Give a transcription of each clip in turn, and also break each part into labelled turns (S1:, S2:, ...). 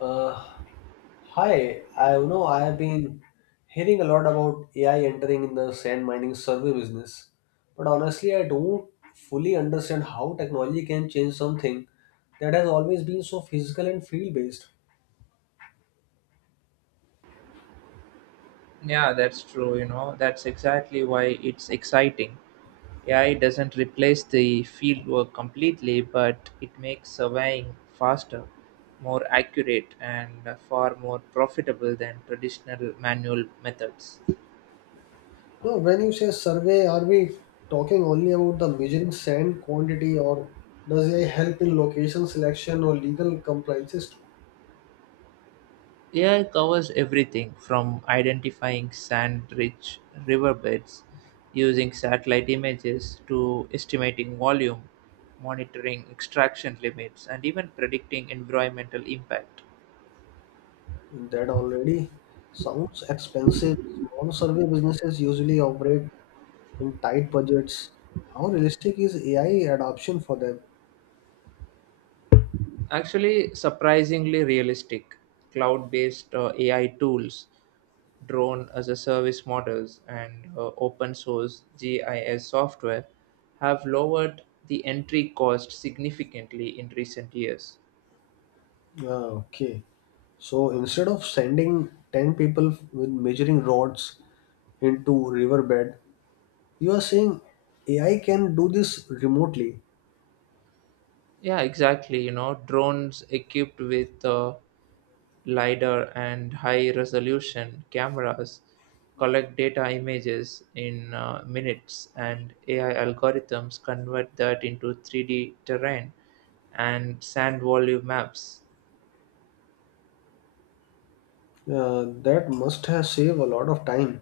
S1: Uh, hi, I know I have been hearing a lot about AI entering in the sand mining survey business, but honestly, I don't fully understand how technology can change something that has always been so physical and field based.
S2: Yeah, that's true. You know, that's exactly why it's exciting. AI doesn't replace the fieldwork completely, but it makes surveying faster, more accurate, and far more profitable than traditional manual methods.
S1: No, when you say survey, are we talking only about the measuring sand quantity, or does AI help in location selection or legal compliances
S2: AI covers everything from identifying sand rich riverbeds using satellite images to estimating volume, monitoring extraction limits, and even predicting environmental impact.
S1: too? That already sounds expensive. Small survey businesses usually operate on tight budgets. How realistic is AI adoption for them?
S2: Actually, surprisingly realistic cloud based AI tools, drone as a service models, and open source GIS software have lowered the entry cost significantly in recent years.
S1: Ah, okay. So instead of sending 10 people with measuring rods into riverbed, you are saying AI can do this remotely.
S2: Yeah, exactly. You know, drones equipped with LiDAR and high resolution cameras collect data images in minutes, and AI algorithms convert that into 3D terrain and sand volume maps.
S1: That must have saved a lot of time,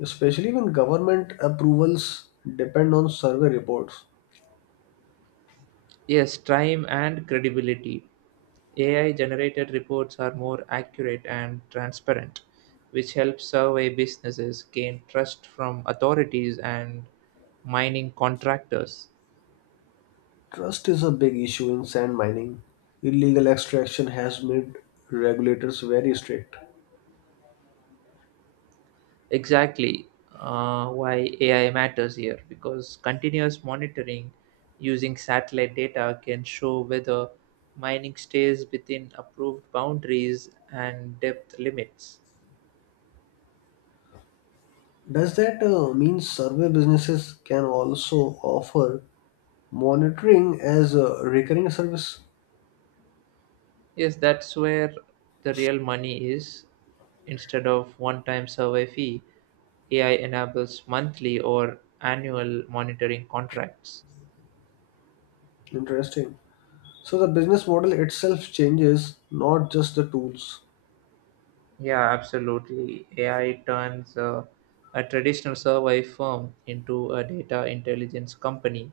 S1: especially when government approvals depend on survey reports.
S2: Yes, time and credibility. AI generated reports are more accurate and transparent, which helps survey businesses gain trust from authorities and mining contractors.
S1: Trust is a big issue in sand mining. Illegal extraction has made regulators very strict.
S2: Exactly why AI matters here, because continuous monitoring using satellite data can show whether mining stays within approved boundaries and depth limits.
S1: Does that mean survey businesses can also offer monitoring as a recurring service?
S2: Yes, that's where the real money is. Instead of one time survey fee, AI enables monthly or annual monitoring contracts.
S1: Interesting. So the business model itself changes, not just the tools.
S2: Yeah, absolutely. AI turns a traditional survey firm into a data intelligence company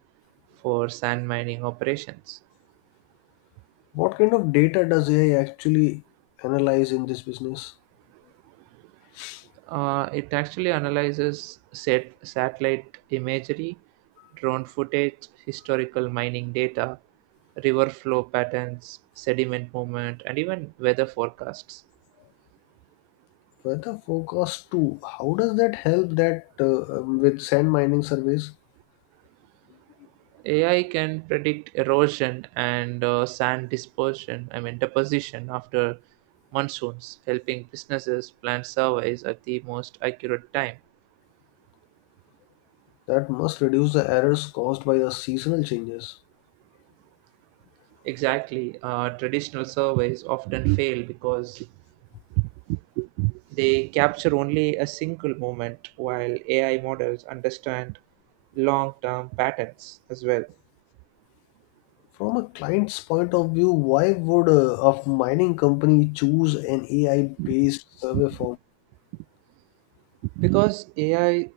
S2: for sand mining operations.
S1: What kind of data does AI actually analyze in this business?
S2: It actually analyzes set satellite imagery, drone footage, historical mining data, river flow patterns, sediment movement, and even weather forecasts.
S1: Weather forecast too. How does that help that with sand mining surveys?
S2: AI can predict erosion and sand dispersion, I mean deposition after monsoons, helping businesses plan surveys at the most accurate time.
S1: That must reduce the errors caused by the seasonal changes.
S2: Exactly, traditional surveys often fail because they capture only a single moment, while AI models understand long term patterns as well.
S1: From a client's point of view, why would a mining company choose an AI-based survey form?
S2: Because AI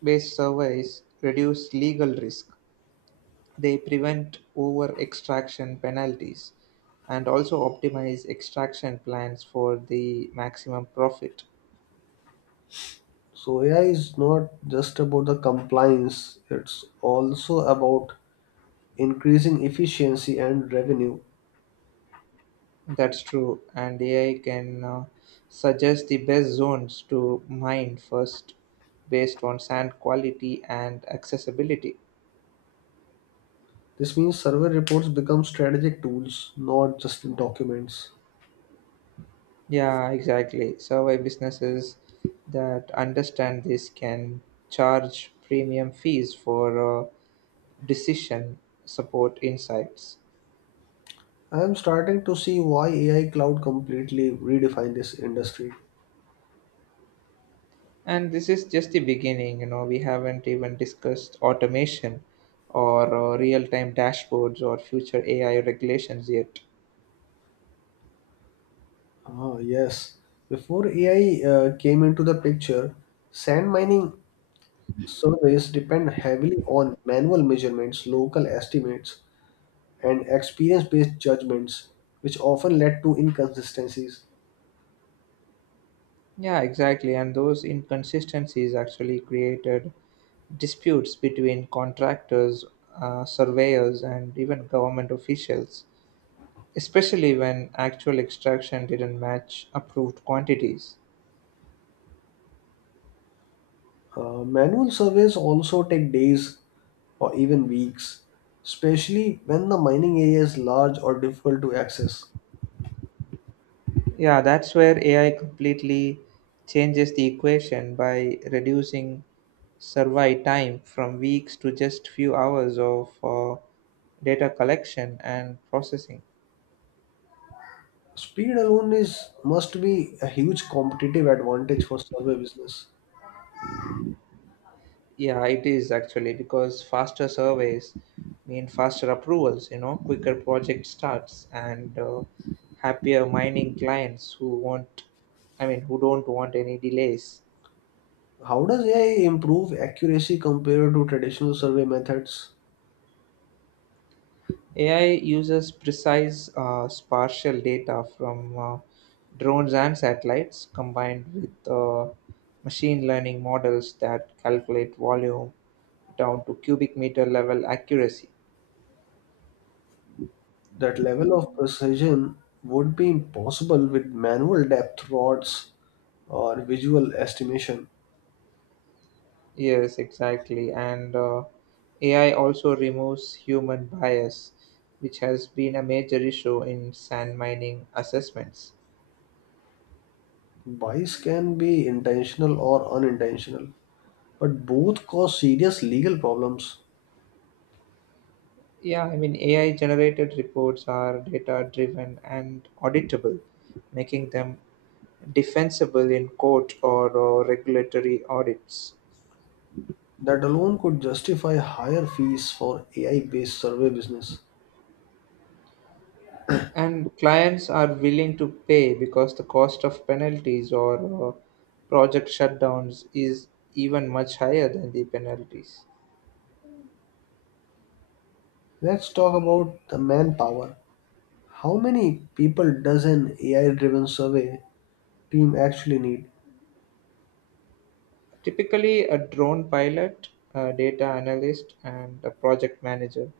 S2: based surveys reduce legal risk, they prevent over extraction penalties and also optimize extraction plans for the maximum profit.
S1: So AI is not just about the compliance; it's also about increasing efficiency and revenue.
S2: That's true, and AI can suggest the best zones to mine first based on sand quality and accessibility.
S1: This means survey reports become strategic tools, not just documents.
S2: Yeah, exactly. Survey businesses that understand this can charge premium fees for decision support insights.
S1: I am starting to see why AI cloud completely redefined this industry.
S2: And this is just the beginning, you know, we haven't even discussed automation or real time dashboards or future AI regulations yet.
S1: Ah, yes. Before AI came into the picture, sand mining surveys depend heavily on manual measurements, local estimates, and experience based judgments, which often led to inconsistencies.
S2: Yeah, exactly. And those inconsistencies actually created disputes between contractors, surveyors, and even government officials especially when actual extraction didn't match approved quantities.
S1: Manual surveys also take days or even weeks, especially when the mining area is large or difficult to access.
S2: Yeah, that's where AI completely changes the equation by reducing survey time from weeks to just few hours of data collection and processing.
S1: Speed alone is must be a huge competitive advantage for survey business.
S2: Yeah, it is actually because faster surveys mean faster approvals, you know, quicker project starts and happier mining clients who want, I mean, who don't want any delays.
S1: How does AI improve accuracy compared to traditional survey methods?
S2: AI uses precise spatial data from drones and satellites combined with machine learning models that calculate volume down to cubic meter level accuracy.
S1: That level of precision would be impossible with manual depth rods or visual estimation.
S2: Yes, exactly. And AI also removes human bias, which has been a major issue in sand mining assessments.
S1: Bias can be intentional or unintentional, but both cause serious legal problems
S2: Yeah, I mean, AI generated reports are data driven and auditable, making them defensible in court or, regulatory audits.
S1: that alone could justify higher fees for AI based survey business.
S2: And clients are willing to pay because the cost of penalties or project shutdowns is even much higher than the penalties.
S1: Let's talk about the manpower. How many people does an AI driven survey team actually need?
S2: Typically, a drone pilot, a data analyst, and a project manager,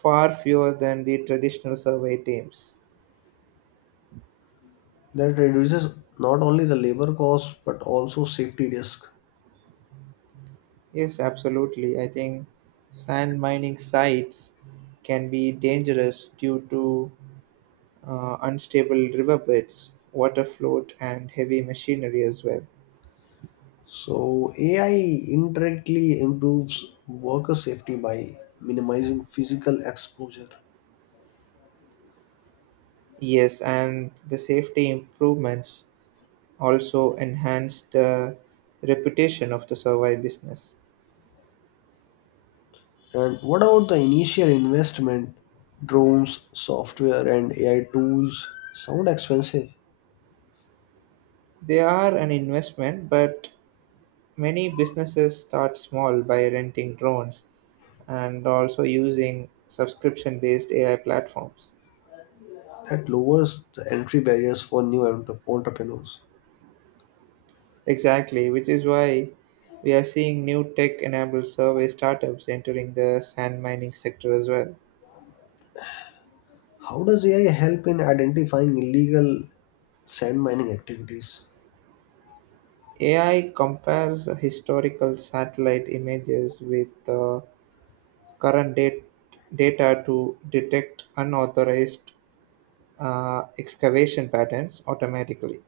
S2: far fewer than the traditional survey teams.
S1: That reduces not only the labor cost but also safety risk.
S2: Yes, absolutely. I think sand mining sites can be dangerous due to unstable riverbeds, water float, and heavy machinery as well.
S1: So, AI indirectly improves worker safety by minimizing physical exposure.
S2: Yes, and the safety improvements also enhance the reputation of the survey business.
S1: And what about the initial investment? Drones, software, and AI tools sound expensive.
S2: They are an investment, but many businesses start small by renting drones and also using subscription based AI platforms.
S1: That lowers the entry barriers for entrepreneurs.
S2: Exactly, which is why we are seeing new tech enabled survey startups entering the sand mining sector as well.
S1: How does AI help in identifying illegal sand mining activities?
S2: AI compares historical satellite images with current date, data to detect unauthorized excavation patterns automatically.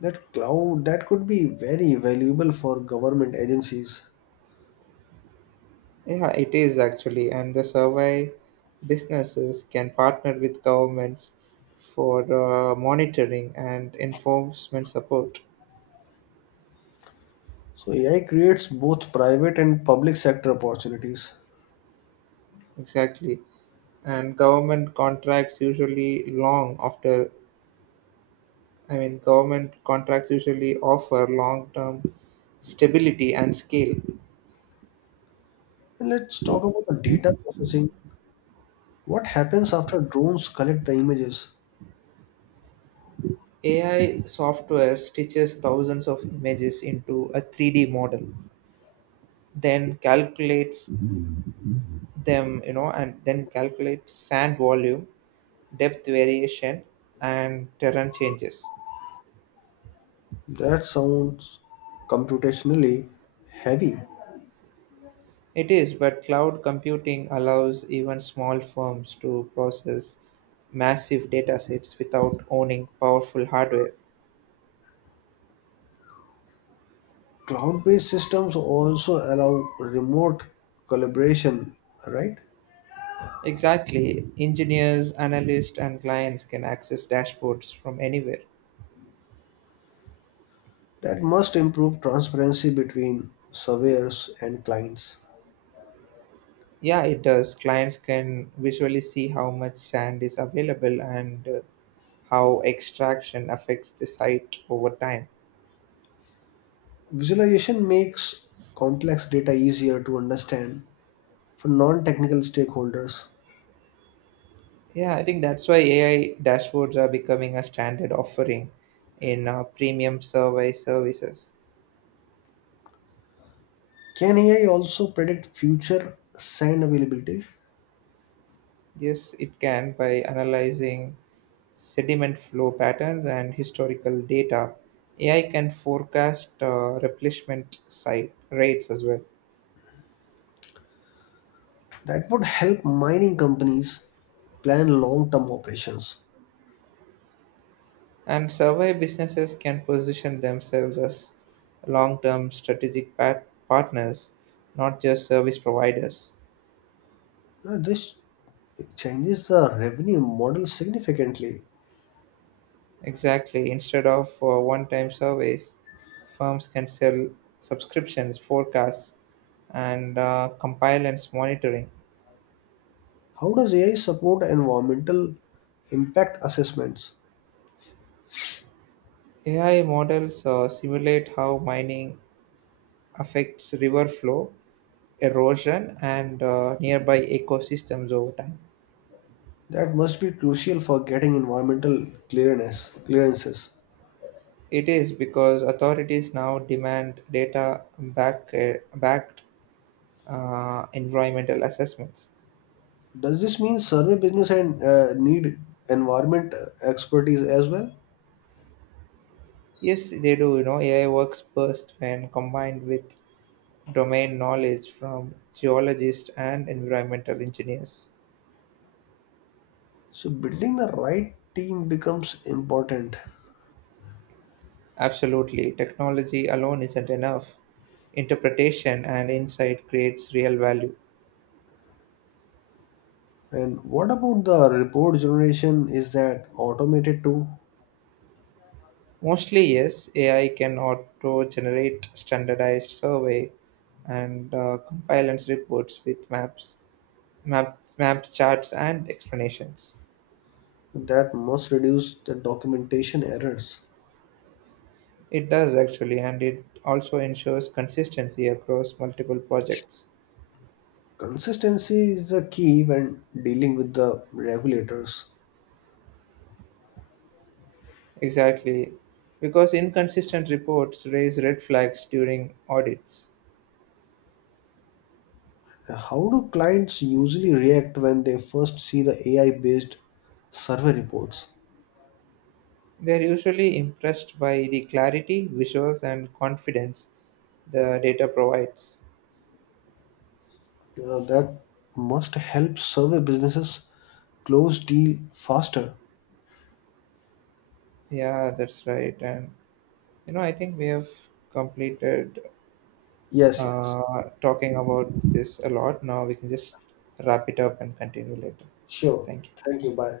S1: That cloud that could be very valuable for government agencies.
S2: Yeah, it is actually, and the survey businesses can partner with governments for monitoring and enforcement support.
S1: So AI creates both private and public sector opportunities.
S2: Exactly. And government contracts usually long after I mean, government contracts usually offer long term stability and scale.
S1: And let's talk about the data processing. What happens after drones collect the images?
S2: AI software stitches thousands of images into a 3D model, then calculates them, you know, and then calculates sand volume, depth variation, and terrain changes.
S1: That sounds computationally heavy.
S2: It is, but cloud computing allows even small firms to process massive data sets without owning powerful hardware.
S1: Cloud-based systems also allow remote collaboration, right?
S2: Exactly. Engineers, analysts, and clients can access dashboards from anywhere.
S1: That must improve transparency between surveyors and clients.
S2: Yeah, it does. Clients can visually see how much sand is available and how extraction affects the site over time.
S1: Visualization makes complex data easier to understand for non-technical stakeholders.
S2: Yeah, I think that's why AI dashboards are becoming a standard offering in premium survey services.
S1: Can AI also predict future sand availability?
S2: Yes, it can by analyzing sediment flow patterns, and historical data. AI can forecast replenishment site rates as well.
S1: That would help mining companies plan long term operations.
S2: And survey businesses can position themselves as long term strategic partners, not just service providers.
S1: Now, this changes the revenue model significantly.
S2: Exactly. Instead of one time surveys, firms can sell subscriptions, forecasts, and compliance monitoring.
S1: How does AI support environmental impact assessments?
S2: AI models simulate how mining affects river flow erosion and nearby ecosystems over time.
S1: That must be crucial for getting environmental clearness clearances.
S2: It is because authorities now demand backed environmental assessments.
S1: Does this mean survey business and need environment expertise as well?
S2: Yes, they do. You know, AI works best when combined with domain knowledge from geologists and environmental engineers.
S1: So building the right team becomes important.
S2: Absolutely, technology alone isn't enough. Interpretation and insight creates real value.
S1: And what about the report generation? Is that automated too?
S2: Mostly, yes, AI can auto generate standardized survey and compile and reports with maps, charts, and explanations.
S1: That must reduce the documentation errors.
S2: It does actually, and it also ensures consistency across multiple projects.
S1: Consistency is the key when dealing with the regulators.
S2: Exactly, because inconsistent reports raise red flags during audits.
S1: How do clients usually react when they first see the AI based survey reports?
S2: They are usually impressed by the clarity, visuals, and confidence the data provides.
S1: That must help survey businesses close deal faster.
S2: Yeah, that's right. And, you know, I think we have completed
S1: Yes, yes.
S2: talking about this a lot. Now we can just wrap it up and continue later.
S1: Sure.
S2: Thank you.
S1: Thank you. Bye.